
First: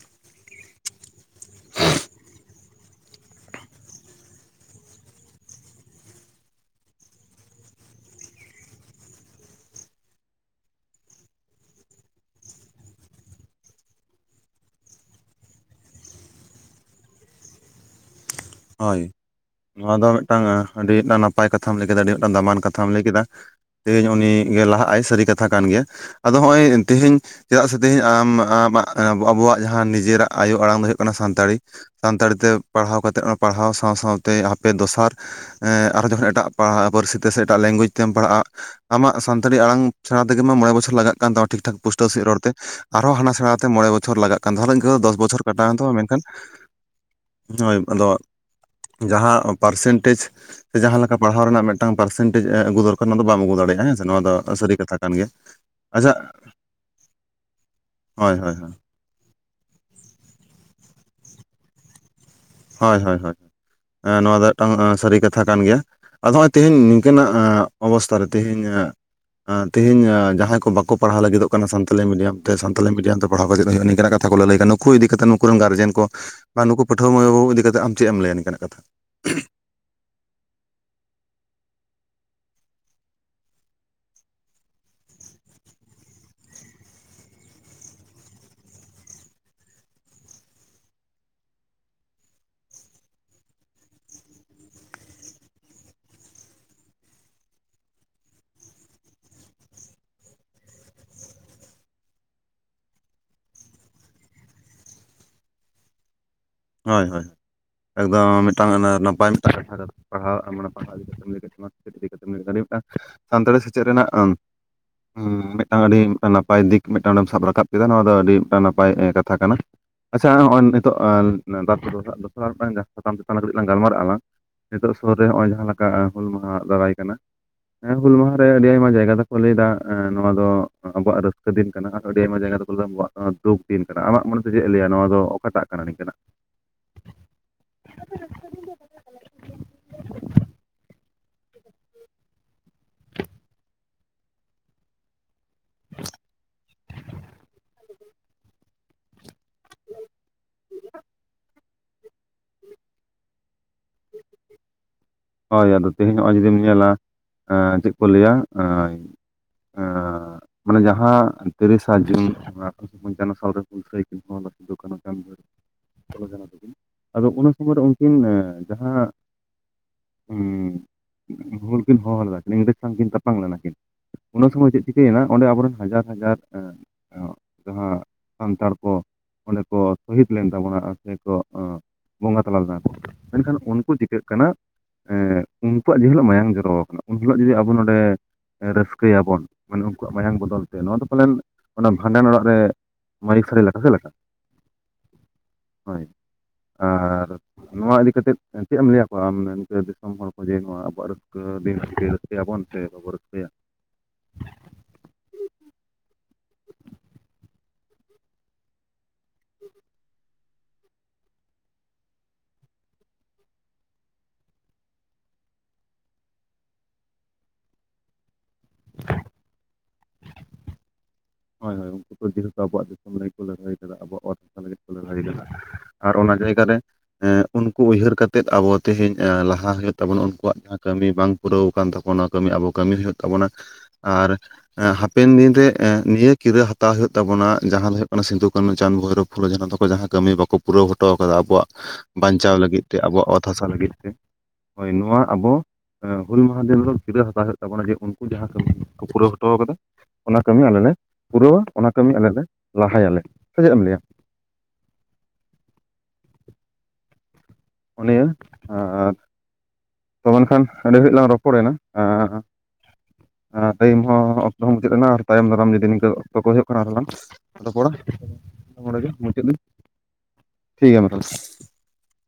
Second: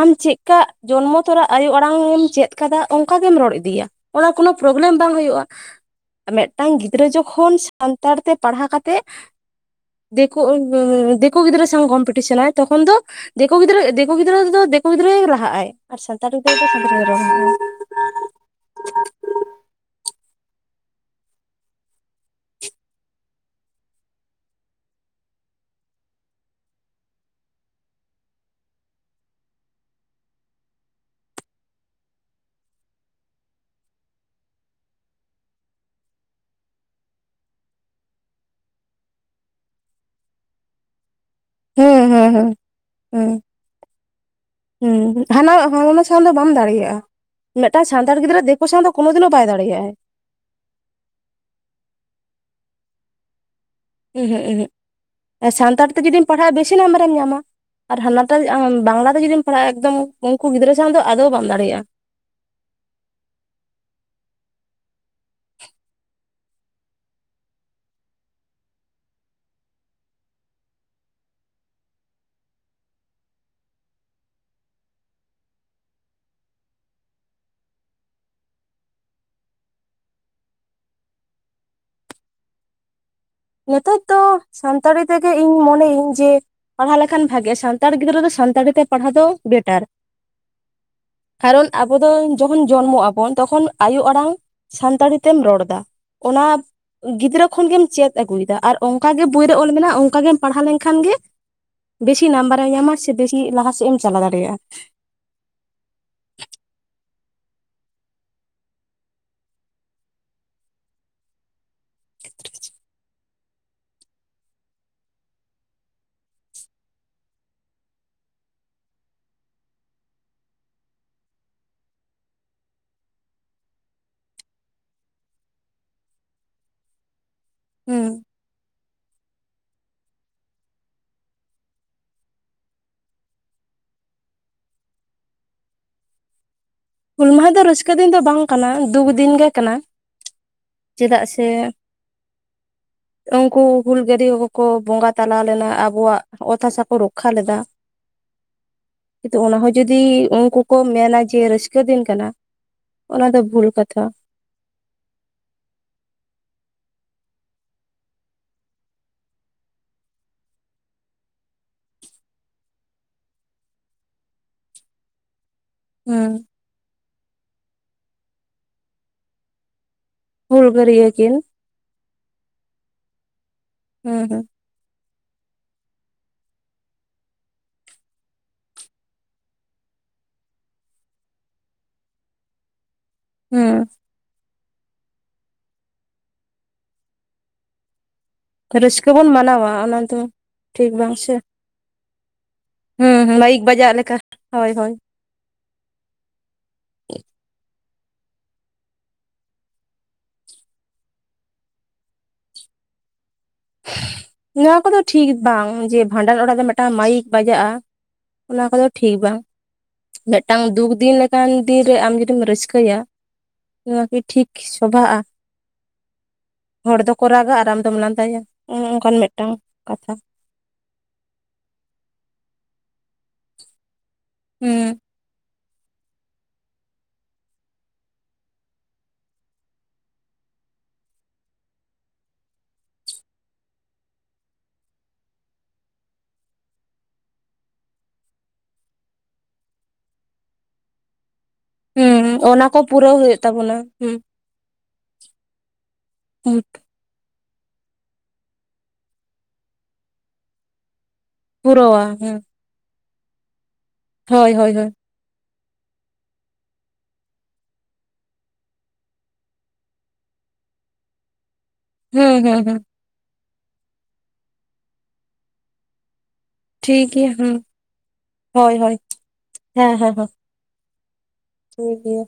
ᱟᱢ ᱪᱮᱜᱞᱮᱠᱟ ᱡᱚᱱᱢᱚ ᱛᱚᱨᱟ ᱟᱭᱳ ᱟᱲᱟᱝᱮᱢ ᱪᱮᱫ ᱠᱟᱫᱟ ᱚᱝᱠᱟᱜᱮᱢ ᱨᱚᱲ ᱤᱫᱤᱭᱟ᱾ ᱚᱱᱟ ᱠᱳᱱᱳ ᱯᱨᱚᱵᱞᱮᱢ ᱵᱟᱝ ᱦᱩᱭᱩᱜᱼᱟ, ᱢᱤᱫᱴᱟᱝ ᱜᱤᱫᱽᱨᱟᱹ ᱡᱚᱠᱷᱚᱱ ᱥᱟᱱ ᱛᱟᱲ ᱛᱮ ᱯᱟᱲᱦᱟ ᱠᱟᱛᱮᱜ ᱫᱤᱠᱩ ᱩᱸ ᱫᱤᱠᱩ ᱜᱤᱫᱽᱨᱟᱹ ᱥᱟᱶ ᱠᱚᱢᱯᱤᱴᱤᱥᱚᱱᱟᱭ ᱛᱚᱠᱷᱚᱱ ᱫᱚ ᱫᱤᱠᱩ ᱜᱤᱫᱽᱨᱟᱹ ᱫᱤᱠᱩ ᱜᱤᱫᱽᱨᱟᱹ ᱫᱚ ᱫᱤᱠᱩ ᱜᱤᱫᱽᱨᱟᱹᱭ ᱞᱟᱦᱟᱜᱼᱟᱭ᱾ ᱟᱨ ᱥᱟᱱᱛᱟᱲ [inaudible] ᱦᱳᱭ᱾ ᱱᱚᱣᱟ ᱫᱚ ᱢᱤᱫᱴᱟᱝ ᱮ ᱟᱰᱤ [inaudible] ᱱᱟᱯᱟᱭ ᱠᱟᱛᱷᱟᱢ ᱞᱟᱹᱭ ᱠᱮᱫᱟ ᱟᱹᱰᱤ ᱢᱤᱫᱴᱟᱝ ᱫᱟᱢᱟᱱ ᱠᱟᱛᱷᱟᱢ ᱞᱟᱹᱭ ᱠᱮᱫᱟ᱾ ᱛᱮᱦᱤᱧ ᱩᱱᱤ ᱜᱮ ᱞᱟᱦᱟᱜ ᱟᱭ ᱥᱟᱹᱨᱤ ᱠᱟᱛᱷᱟ ᱠᱟᱱ ᱜᱮᱭᱟ, ᱟᱫᱚ ᱦᱚᱸᱜᱼᱚᱭ ᱛᱮᱦᱤᱧ ᱪᱮᱫᱟᱜ ᱥᱮ ᱛᱮᱦᱤᱧ ᱟᱢ ᱟᱢᱟᱜ ᱟ ᱮᱸ ᱟᱵᱚᱣᱟᱜ ᱡᱟᱦᱟᱸ ᱱᱤᱡᱮᱨᱟᱜ ᱟᱭᱳ ᱟᱲᱟᱝ ᱫᱚ ᱦᱩᱭᱩᱜ ᱠᱟᱱᱟ ᱥᱟᱱᱛᱟᱲᱤ᱾ ᱥᱟᱱᱛᱟᱲᱤ ᱛᱮ ᱯᱟᱲᱦᱟᱣ ᱠᱟᱛᱮᱜ ᱚᱸ ᱯᱟᱲᱦᱟᱣ ᱥᱟᱶ ᱥᱟᱶᱛᱮ ᱟᱯᱮ ᱫᱚᱥᱟᱨ ᱮᱸ ᱟᱨᱦᱚ ᱡᱚᱠᱷᱚᱱ ᱮᱴᱟᱜ ᱯᱟ-ᱯᱟᱹᱨᱥᱤ ᱛᱮ ᱥᱮ ᱮᱴᱟᱜ ᱞᱮᱝᱜᱩᱭᱮᱡ ᱛᱮᱢ ᱯᱟᱲᱦᱟᱜᱼᱟ ᱟᱢᱟᱜ ᱥᱟᱱᱛᱟᱲᱤ ᱟᱲᱟᱝ ᱥᱮᱬᱟ ᱛᱮᱜᱮ ᱢᱟ ᱢᱚᱬᱮ ᱵᱚᱪᱷᱚᱨ ᱞᱟᱜᱟᱜ ᱠᱟᱱ ᱛᱟᱢᱟ ᱴᱷᱤᱠ ᱴᱷᱟᱠ ᱯᱩᱴᱟᱹᱣ ᱦᱮᱸ ᱥᱮᱦᱤᱜ ᱦᱮᱸ ᱨᱚᱲ ᱦᱮᱸ ᱛᱮ᱾ ᱟᱨᱦᱚᱸ ᱦᱮᱸ ᱦᱟᱱᱟ ᱥᱮᱬᱟ ᱛᱮ ᱢᱚᱬᱮ ᱵᱚᱪᱷᱚᱨ ᱞᱟᱜ ᱠᱟᱱ ᱛᱟᱦᱞᱮ ᱤᱱᱠᱟᱹ ᱫᱚᱥ ᱵᱚᱪᱷᱚᱨ ᱠᱟᱴᱟᱣᱮᱱ ᱛᱟᱢᱟ ᱢᱮᱱᱠᱷᱟᱱ ᱟ ᱢᱤᱫᱴᱟᱝ ᱥᱟᱱᱛᱟᱲ ᱜᱤᱫ ᱜᱤᱫᱽᱨᱟᱹ ᱫᱮᱠᱳ ᱥᱟᱣ ᱫᱚ ᱠᱳᱱᱳ ᱫᱤᱱᱳ ᱡᱟᱦᱟ ᱵᱟᱭ ᱫᱟᱲᱮᱭᱟᱜᱼᱟᱭ ᱯᱟᱨᱥᱮᱱᱴᱮᱡᱽ ᱡᱟᱦᱟᱸ ᱞᱮᱠᱟ ᱯᱟᱲᱦᱟᱣ ᱨᱮᱱᱟᱜ ᱢᱤᱫᱴᱟᱝ ᱯᱟᱨᱥᱮᱱᱴᱮᱡᱽ ᱮᱜ ᱟᱹᱜᱩ ᱫᱚᱨᱠᱟᱨ ᱱᱚᱣᱟ ᱫᱚ ᱵᱟᱢ ᱟᱹᱜᱩ ᱫᱟᱲᱮᱭᱟᱜᱼᱟ ᱦᱮᱸ ᱥᱮ ᱱᱚᱣᱟ ᱫᱚ ᱥᱟᱹᱨ ᱠᱟᱛᱷᱟ ᱠᱟ ᱮ ᱥᱟᱱᱛᱟᱲ ᱛᱮ ᱡᱩᱫᱤᱢ ᱯᱟᱲᱦᱟᱜᱼᱟ ᱵᱮᱥᱤ ᱱᱟᱢᱵᱟᱨᱮᱢ ᱧᱟᱢᱟ ᱟᱨ ᱦᱟᱱᱟᱴᱟ ᱦᱳᱭ ᱦᱳᱭ ᱵᱟᱝᱞᱟ ᱛᱮ ᱡᱩᱫᱤᱢ ᱛᱷᱚᱲ ᱮᱠᱫᱚᱢ ᱩᱱᱠᱩ ᱜᱤᱫᱽᱨᱟᱹ ᱥᱟᱶ ᱫᱚ ᱟᱫᱚ ᱵᱟᱢ ᱫᱟᱲᱮᱭᱟᱜᱼᱟ ᱾ ᱦᱳᱭ ᱦᱳᱭ ᱦᱳᱭ ᱮᱸ ᱱᱚᱣᱟ ᱫᱚ ᱢᱤᱫᱴᱟᱝ ᱮᱸ ᱥᱟᱹᱨᱤ ᱠᱟᱛᱷᱟ ᱠᱟᱱ ᱜᱮᱭᱟ ᱾ ᱟᱫᱚ ᱦᱚᱜᱼᱚᱭ ᱛᱮᱦᱤᱧ ᱱᱤᱝᱠᱟᱹᱱᱟᱜ ᱚᱵᱚᱥᱛᱷᱟ ᱨᱮ ᱛᱮᱦᱤᱧ ᱮᱜ ᱟᱸ ᱛᱮᱦᱤᱧ ᱡᱟᱦᱟᱸᱭ ᱠᱚ ᱵᱟᱠᱚ ᱯᱟᱲᱦᱟᱣ ᱞᱟᱹᱜᱤᱫᱚᱜ ᱠᱟᱱᱟ ᱥᱟᱱᱛᱟᱞᱤ ᱢᱤᱰᱤᱭᱟᱢ ᱛᱮ ᱥᱟᱱᱛᱟᱞᱤ ᱢᱤᱰᱤᱭᱟᱢ ᱛᱮ ᱯᱟᱲᱦᱟᱣ ᱠᱟᱛᱮᱜ ᱩᱱᱤ ᱩᱱᱤ ᱱᱤᱝᱠᱟᱱᱟᱜ ᱠᱟᱛ ᱛᱷᱟ ᱠᱚ ᱞᱟᱞᱟᱹᱭ ᱠᱟᱱᱟ ᱱᱩᱠᱩ ᱤᱫᱤ ᱠᱟᱛᱮ ᱱᱩᱠᱩ ᱨᱮᱱ ᱜᱟᱨᱡᱮᱱ ᱠᱚ ᱱᱩᱠᱩ ᱯᱟᱹᱴᱷᱣᱟᱹ ᱢᱟᱹᱭ ᱵᱟᱵᱩ ᱤᱫᱤ ᱠᱟᱛᱮ ᱟᱢ ᱪᱮᱫ ᱮᱢ ᱞᱟᱹᱭᱟ ᱱᱤᱝᱠᱟᱱᱟᱜ ᱠᱟᱛᱷᱟ ᱾ ᱱᱤᱛᱚᱜ ᱫᱚ ᱥᱟᱱᱛᱟᱲᱤ ᱛᱮᱜᱮ ᱤᱧ ᱢᱚᱱᱮᱭᱮᱧ ᱡᱮ ᱯᱟᱲᱦᱟᱣ ᱞᱮᱠᱷᱟᱱ ᱵᱷᱟᱜᱮ ᱟ ᱥᱟᱱᱛᱟᱲ ᱜᱤᱫᱽᱨᱟᱹ ᱫᱚ ᱥᱟᱱᱛᱟᱲᱤ ᱛᱮ ᱯᱟᱲᱦᱟᱣ ᱫᱚ ᱵᱮᱴᱟᱨ ᱾ ᱠᱟᱨᱚᱱ ᱟᱵᱚ ᱫᱚ ᱡᱚᱠᱷᱚᱱ ᱡᱚᱱᱢᱚᱜ ᱟᱵᱚᱱ ᱛᱚᱠᱷᱚᱱ ᱟᱭᱳ ᱟᱲᱟᱝ ᱥᱟᱱᱛᱟᱲᱤ ᱛᱮᱢ ᱨᱚᱲ ᱫᱟ ᱚᱱᱟ ᱜᱤᱫᱽᱨᱟᱹ ᱠᱷᱚᱱᱜᱮᱢ ᱪᱮᱫ ᱟᱹᱜᱩᱭ ᱫᱟ ᱟᱨ ᱚᱱᱠᱟᱜᱮ ᱵᱚᱭ ᱨᱮ ᱚᱞ ᱢᱮᱱᱟᱜᱼᱟ ᱚᱱᱠᱟ ᱜᱮᱢ ᱯᱟᱲᱦᱟᱣ ᱞᱮᱱᱠᱷᱟᱱ ᱜᱮ ᱵᱮᱥᱤ ᱱᱟᱢᱵᱟᱨ ᱮᱢ ᱧᱟᱢᱟ ᱥᱮ ᱵᱮᱥᱤ ᱞᱟᱦᱟ ᱥᱮᱫ ᱮᱢ ᱪᱟᱞᱟ ᱫᱟᱲᱮᱭᱟᱜᱼᱟ ᱾ ᱦᱳᱭ ᱦᱳᱭ ᱮᱠᱫᱚᱢ ᱢᱤᱫᱴᱟᱝ ᱚᱱᱟ ᱱᱟᱯᱟᱭ ᱢᱤᱫᱴᱟᱝ [inaudible] ᱯᱟᱲᱦᱟᱜ ᱢᱟᱱᱮ ᱯᱟᱲᱦᱟᱣ ᱤᱫᱤ ᱠᱟᱛᱮᱜ ᱞᱮᱭ ᱠᱟᱫ ᱛᱟᱢ ᱾ [inaudible] ᱟᱹᱰᱤ ᱢᱤᱫᱴᱟᱝ ᱥᱟᱱᱛᱟᱲᱤ ᱥᱮᱪᱮᱫ ᱨᱮᱱᱟᱜ ᱩᱢ ᱢᱤᱫᱴᱟᱝ ᱟᱹᱰᱤ ᱢᱤᱫᱴᱟᱝ ᱱᱟᱯᱟᱭ ᱫᱤᱠ ᱢᱤᱫᱴᱟᱝ ᱚᱸᱰᱮᱢ ᱥᱟᱵ ᱨᱟᱠᱟᱵ ᱠᱮᱫᱟ ᱱᱚᱣᱟ ᱫᱚ ᱟᱹᱰᱤ ᱱᱟᱯᱟᱭ ᱮᱸ ᱠᱟᱛᱷᱟ ᱠᱟᱱᱟ ᱾ ᱟᱪᱪᱷᱟ ᱦᱚᱜᱼᱚᱭ ᱱᱤᱛᱚᱜ [unintelligible] ᱜᱟᱞᱢᱟᱨᱟᱜ ᱟᱞᱟᱝ ᱾ ᱱᱤᱛᱚᱜ ᱥᱩᱨ ᱨᱮ ᱦᱚᱜᱼᱚᱭ ᱡᱟᱦᱟᱸ ᱞᱮᱠᱟ ᱦᱩᱞ ᱢᱟᱦᱟᱸ ᱫᱟᱨᱟᱭ ᱠᱟᱱᱟ ᱮ ᱦᱩᱸ ᱦᱩᱞ ᱢᱟᱦᱟᱸ ᱨᱮ ᱟᱹᱰᱤ ᱟᱭᱢᱟ ᱡᱟᱭᱜᱟ ᱫᱚᱠᱚ ᱞᱟᱹᱭ ᱫᱚ ᱮᱸ ᱱᱚᱣᱟ ᱫᱚ ᱟᱵᱚᱣᱟᱜ ᱨᱟᱹᱥᱠᱟᱹ ᱫᱤᱱ ᱠᱟᱱᱟ ᱟᱨ ᱟᱹᱰᱤ ᱟᱭᱢᱟ ᱡᱟᱭᱜᱟ ᱫᱚᱠᱚ ᱞᱟᱹᱭ ᱫᱟ ᱟᱵᱚᱣᱟᱜ ᱚᱸ ᱫᱩᱠ ᱫᱤᱱ ᱠᱟᱱᱟ ᱟᱢᱟᱜ ᱢᱚᱱᱮᱛᱮ ᱪᱮᱜ ᱞᱟᱹᱭᱟ ᱱᱚᱣᱟ ᱫᱚ ᱚᱠᱟᱴᱟᱜ ᱠᱟᱱᱟ ᱱᱤᱝᱠᱟᱱᱟᱜ ᱾ ᱦᱩᱞ ᱢᱟᱦᱟᱸ ᱫᱚ ᱨᱟᱹᱥᱠᱟᱹ ᱫᱤᱱ ᱫᱚ ᱵᱟᱝ ᱠᱟᱱᱟ ᱫᱩᱠ ᱫᱤᱱ ᱜᱮ ᱠᱟᱱᱟ ᱾ ᱪᱮᱫᱟᱜ ᱥᱮ ᱩᱱᱠᱩ ᱦᱩᱞ ᱜᱟᱹᱨᱤᱭᱟᱹ ᱠᱚᱠᱚ ᱵᱚᱸᱜᱟ ᱛᱟᱞᱟ ᱞᱮᱱᱟ ᱟᱵᱚᱣᱟᱜ ᱚᱛ ᱦᱟᱥᱟ ᱠᱚ ᱨᱚᱠᱠᱷᱟ ᱞᱮᱫᱟ ᱾ ᱠᱤᱱᱛᱩ ᱚᱱᱟᱦᱚᱸ ᱡᱩᱫᱤ ᱩᱱᱠᱩ ᱠᱚ ᱢᱮᱱᱟ ᱡᱮ ᱨᱟᱹᱥᱠᱟᱹ ᱫᱤᱱ ᱠᱟᱱᱟ ᱾ ᱚᱱᱟ ᱫᱚ ᱵᱷᱩᱞ ᱠᱟᱛᱷᱟ ᱾ [inaudible] ᱦᱳᱭ ᱟᱫᱚ ᱛᱮᱦᱤᱧ ᱦᱚᱜᱼᱚᱭ ᱡᱩᱫᱤᱢ ᱧᱮᱞᱟ ᱮᱸ ᱪᱮᱜ ᱠᱚ ᱞᱟᱹᱭᱟ ᱮᱸ [inaudible] ᱢᱟᱱᱮ ᱡᱟᱦᱟᱸ ᱛᱤᱨᱟᱥᱟ ᱡᱩᱱ ᱟᱴᱷᱮᱨᱚᱥᱚ ᱯᱚᱧᱪᱟᱱᱱᱚ ᱥᱟᱞ ᱨᱮ ᱦᱩᱞᱥᱟᱹᱭ ᱠᱤᱱ ᱦᱚ ᱥᱤᱫᱩ ᱠᱟᱹᱱᱩ ᱪᱟᱱ ᱵᱷᱳᱭᱨᱚᱵ ᱯᱷᱩᱞᱟᱹ ᱦᱩᱸ ᱡᱷᱟᱱᱚ ᱛᱟᱠᱤᱱ ᱟᱫᱚ ᱩᱱ ᱥᱩᱢᱚᱭ ᱨᱮ ᱩᱱᱠᱤᱱ ᱮᱸ ᱡᱟᱦᱟ ᱦᱩ ᱦᱩᱞᱜᱟᱹᱨᱭᱟᱹ ᱠᱤᱱ ᱦᱩᱞ ᱠᱤᱱ ᱦᱚᱦᱚ ᱞᱮᱫᱟᱠᱤᱱ ᱤᱝᱨᱮᱡᱽ ᱥᱟᱶ ᱠᱤᱱ ᱛᱟᱯᱟᱢ ᱞᱮᱱᱟ ᱠᱤᱱ ᱦᱩᱸ ᱦᱩᱸ ᱩᱱᱟ ᱥᱚᱢᱚᱭ ᱪᱮᱫ ᱪᱤᱠᱟᱹᱭᱱᱟ ᱚᱸᱰᱮ ᱟᱵᱚᱨᱮᱱ ᱦᱟᱡᱟᱨ ᱦᱟᱡᱟᱨ [inaudible] ᱥᱟᱱᱛᱟᱲ ᱠᱚ ᱾ ᱚᱸᱰᱮ ᱠᱚ ᱥᱚᱦᱤᱫ ᱞᱮᱱ ᱛᱟᱵᱚᱱᱟ ᱟᱨ ᱥᱮᱠᱚ ᱵᱚᱸᱜᱟ ᱛᱟᱞᱟ ᱞᱮᱱᱟ ᱠᱚ ᱾ ᱢᱮᱱᱠᱷᱟᱱ ᱦᱩᱸ ᱩᱱᱠᱩ ᱪᱤᱠᱟᱹᱜ ᱠᱟᱱᱟ ᱮᱸ ᱩᱱᱠᱩᱣᱟᱜ ᱡᱮ ᱦᱤᱞᱳᱜ ᱢᱟᱭᱟᱝ ᱡᱚᱨᱚ ᱠᱟᱱᱟ ᱩᱱ ᱦᱤᱞᱳᱜ ᱡᱩᱫᱤ ᱟᱵᱚ ᱱᱚᱸᱰᱮ ᱨᱟᱹᱥᱠᱟᱹ ᱵᱚᱱ ᱨᱟᱹᱥᱠᱟᱹᱭᱟᱵᱚᱱ ᱢᱟᱱᱟᱣᱟ ᱢᱟᱱᱮ ᱚᱱᱟ ᱩᱱᱠᱩᱣᱟᱜ ᱫᱚ ᱢᱟᱭᱟᱝ ᱵᱚᱫᱚᱞ ᱛᱮ ᱴᱷᱤᱠ ᱱᱚᱣᱟ ᱫᱚ ᱵᱟᱝ ᱥᱮ ᱯᱟᱞᱮᱱ ᱚᱱᱟ ᱵᱷᱟᱸᱰᱟᱱ ᱚᱲᱟᱜ ᱨᱮ ᱦᱩᱸ ᱦᱩᱸ ᱢᱟᱹᱭᱤᱠ ᱢᱟᱭᱤᱠ ᱥᱟᱹᱨᱤ ᱥᱮ ᱵᱟᱡᱟᱜ ᱞᱮᱠᱟ ᱦᱳᱭ ᱦᱳᱭ ᱾ ᱦᱳᱭ ᱟᱨ ᱱᱚᱣᱟ ᱤᱫᱤ ᱠᱟᱛᱮᱫ ᱪᱮᱫ ᱮᱢ ᱞᱟᱹᱭᱟᱠᱚᱣᱟ ᱟᱢ ᱢᱮᱱ ᱫᱮ ᱫᱤᱥᱚᱢ ᱦᱚᱲ ᱠᱚ ᱡᱮ ᱱᱚᱣᱟ ᱟᱵᱚᱣᱟᱜ ᱨᱟᱹᱥᱠᱟᱹ ᱫᱤᱱ ᱨᱟᱹᱥᱠᱟᱹᱭᱟᱵᱚᱱ ᱥᱮ ᱵᱟᱵᱚ ᱨᱟᱹᱥᱠᱟᱹᱭᱟ? [inaudible] ᱱᱚᱣᱟ ᱠᱚᱫᱚ ᱴᱷᱤᱠ ᱵᱟᱝ ᱡᱮ ᱵᱷᱟᱸᱰᱟᱱ ᱚᱲᱟᱜ ᱫᱚ ᱢᱤᱫᱴᱟᱝ ᱢᱟᱭᱤᱠ ᱵᱟᱡᱟᱜᱼᱟ ᱾ ᱚᱱᱟ ᱠᱚᱫᱚ ᱴᱷᱤᱠ ᱵᱟᱝ ᱾ ᱢᱤᱫᱴᱟᱝ ᱫᱩᱠ ᱫᱤᱱ ᱞᱮᱠᱟᱱ ᱫᱤᱱ ᱨᱮ ᱟᱢ ᱡᱩᱫᱤᱢ ᱨᱟᱹᱥᱠᱟᱹᱭᱟ ᱾ ᱵᱷᱟᱜᱮ ᱴᱷᱤᱠ ᱥᱚᱵᱷᱟᱜᱼᱟ᱾ ᱦᱚᱲ ᱫᱚᱠᱚ ᱨᱟᱜᱟ ᱟᱨ ᱟᱢ ᱫᱚᱢ ᱞᱟᱸᱫᱟᱭᱟ ᱚᱱᱚᱱᱠᱟᱱ ᱢᱤᱫᱴᱟᱝ ᱠᱟᱛᱷᱟ᱾ ᱦᱳᱭ ᱦᱳᱭ ᱩᱱᱠᱩ ᱠᱚ ᱡᱮᱦᱮᱛᱩ ᱟᱵᱚᱣᱟᱜ ᱫᱤᱥᱚᱢ ᱞᱟᱹᱜᱤᱫ ᱠᱚ ᱞᱟᱹᱲᱦᱟᱹᱭ ᱠᱟᱫᱟ, ᱟᱵᱚᱣᱟᱜ ᱚᱛ ᱦᱟᱥᱟ ᱞᱟᱹᱜᱤᱫ ᱠᱚ ᱦᱩᱸ ᱞᱟ. ᱲᱦᱟᱹᱭ ᱠᱟᱫᱟ᱾ ᱟᱨ ᱚᱱᱟ ᱡᱟᱭᱜᱟ ᱨᱮ ᱮᱸ ᱩᱱᱠᱩ ᱩᱭᱦᱟᱹᱨ ᱠᱟᱛᱮᱫ ᱟᱵᱚ ᱛᱮᱦᱮᱧ ᱮᱸ ᱞᱟᱦᱟ ᱦᱩᱭᱩᱜ ᱛᱟᱵᱚᱱᱟ ᱩᱱᱠᱩᱣᱟᱜ ᱡᱟᱦᱟᱸ ᱠᱟᱹᱢᱤ ᱵᱟᱝ ᱯᱩᱨᱟᱹᱣ ᱟᱠᱟᱱ ᱛᱟᱠᱳᱣᱟ ᱚᱱᱟ ᱠᱟᱹᱢᱤ ᱟᱵᱚ ᱠᱟᱹᱢᱤ ᱦᱩᱭᱩᱜ ᱛᱟᱵᱚᱱᱟ ᱟᱨ ᱮᱸ ᱦᱟᱯᱮᱱ ᱫᱤᱱ ᱨᱮ ᱮᱸ ᱱᱤᱭᱟᱹ ᱠᱤᱨᱟᱹ ᱦᱟᱛᱟᱣ ᱦᱩᱭᱩᱜ ᱛᱟᱵᱚᱱᱟ ᱡᱟᱦᱟᱸ ᱫᱚ ᱦᱩᱭᱩᱜ ᱠᱟᱱᱟ ᱥᱤᱫᱩ, ᱠᱟᱹᱱᱩ, ᱪᱟᱸᱫᱽ ᱵᱷᱳᱭᱨᱳ, ᱯᱷᱩᱞᱳ, ᱡᱷᱟᱱᱳ, ᱛᱟᱠᱚ ᱡᱟᱦᱟᱸ ᱠᱟᱹᱢᱤ ᱵᱟᱠᱚ ᱯᱩᱨᱟᱹᱣ ᱦᱚᱴᱚᱣ ᱠᱟᱫᱟ ᱟᱵᱚᱣᱟᱜ ᱦᱩᱸ ᱵᱟᱧᱪᱟᱣ ᱚᱱᱟ ᱠᱚ ᱞᱟᱹᱜᱤᱫ ᱛᱮ ᱯᱩᱨᱟᱹᱣ ᱟᱵᱚᱣᱟᱜ ᱦᱩᱭᱩᱜ ᱚᱛ ᱦᱟᱥᱟ ᱛᱟᱵᱚᱱᱟ ᱞᱟᱹᱜᱤᱫ ᱛᱮ᱾ ᱦᱩᱸ ᱦᱳᱭ ᱱᱚᱣᱟ ᱟᱵᱚ ᱮᱸ ᱦᱩᱞ ᱢᱟᱦᱟᱸ ᱫᱤᱱ ᱦᱤᱞᱳᱜ ᱠᱤᱨᱟᱹ ᱦᱟᱛᱟᱣ ᱦᱩᱭᱩᱜ ᱛᱟᱵᱚᱱᱟ ᱡᱮ ᱩᱱᱠᱩ ᱡᱟᱦᱟᱸ ᱠᱟᱹᱢᱤ ᱠᱚ ᱯᱩᱨᱟᱹᱣ ᱦᱚᱴᱚᱣ ᱠᱟᱫᱟ ᱚᱱᱟ ᱠᱟᱹᱢᱤ ᱟᱞᱮ ᱞᱮ ᱯᱩᱨᱟᱹᱣᱟ, ᱚᱱᱟ ᱠᱟᱹᱢᱤ ᱟᱞᱮ ᱞᱮ ᱞᱟᱦᱟᱭᱟᱞᱮ ᱥᱮ ᱪᱮᱫ ᱮᱢ ᱞᱟᱹᱭᱟ᱾ ᱦᱳᱭ ᱦᱳᱭ ᱦᱳᱭ᱾ ᱚ ᱱᱤᱭᱟᱹ ᱟᱨ ᱛᱚ ᱢᱮᱱ ᱠᱷᱟᱱ ᱟᱹᱰᱤ ᱜᱷᱟᱲᱤᱡ ᱞᱟᱝ ᱨᱚᱯᱚᱲᱮᱱᱟ᱾ ᱦᱩᱸ ᱦᱮᱸ ᱦᱩᱸ᱾ ᱴᱟᱭᱤᱢ ᱦᱚᱸ ᱚᱠᱛᱚ ᱦᱚᱸ ᱢᱩᱪᱟᱹᱫ ᱮᱱᱟ ᱟᱨ ᱛᱟᱭᱚᱢ ᱫᱟᱨᱟᱢ ᱡᱩᱫᱤ ᱱᱚᱝᱠᱟ ᱚᱠᱛᱚ ᱠᱚ ᱦᱩᱭᱩᱜ ᱠᱟᱱᱟ ᱫᱚ ᱞᱟᱝ ᱴᱷᱤᱠ ᱜᱮᱭᱟ ᱦᱩᱸ ᱨᱚᱯᱚᱲᱟ, ᱦᱳᱭ ᱦᱳᱭ ᱱᱚᱰᱮ ᱜᱮ ᱢᱩᱪᱟᱹᱫ ᱴᱷᱤᱠ ᱦᱮᱸ ᱦᱮᱸ ᱦᱮᱸ ᱜᱮᱭᱟ ᱢᱟ ᱛᱟᱦᱚᱞᱮ᱾ ᱴᱷᱤᱠ ᱜᱮᱭᱟ᱾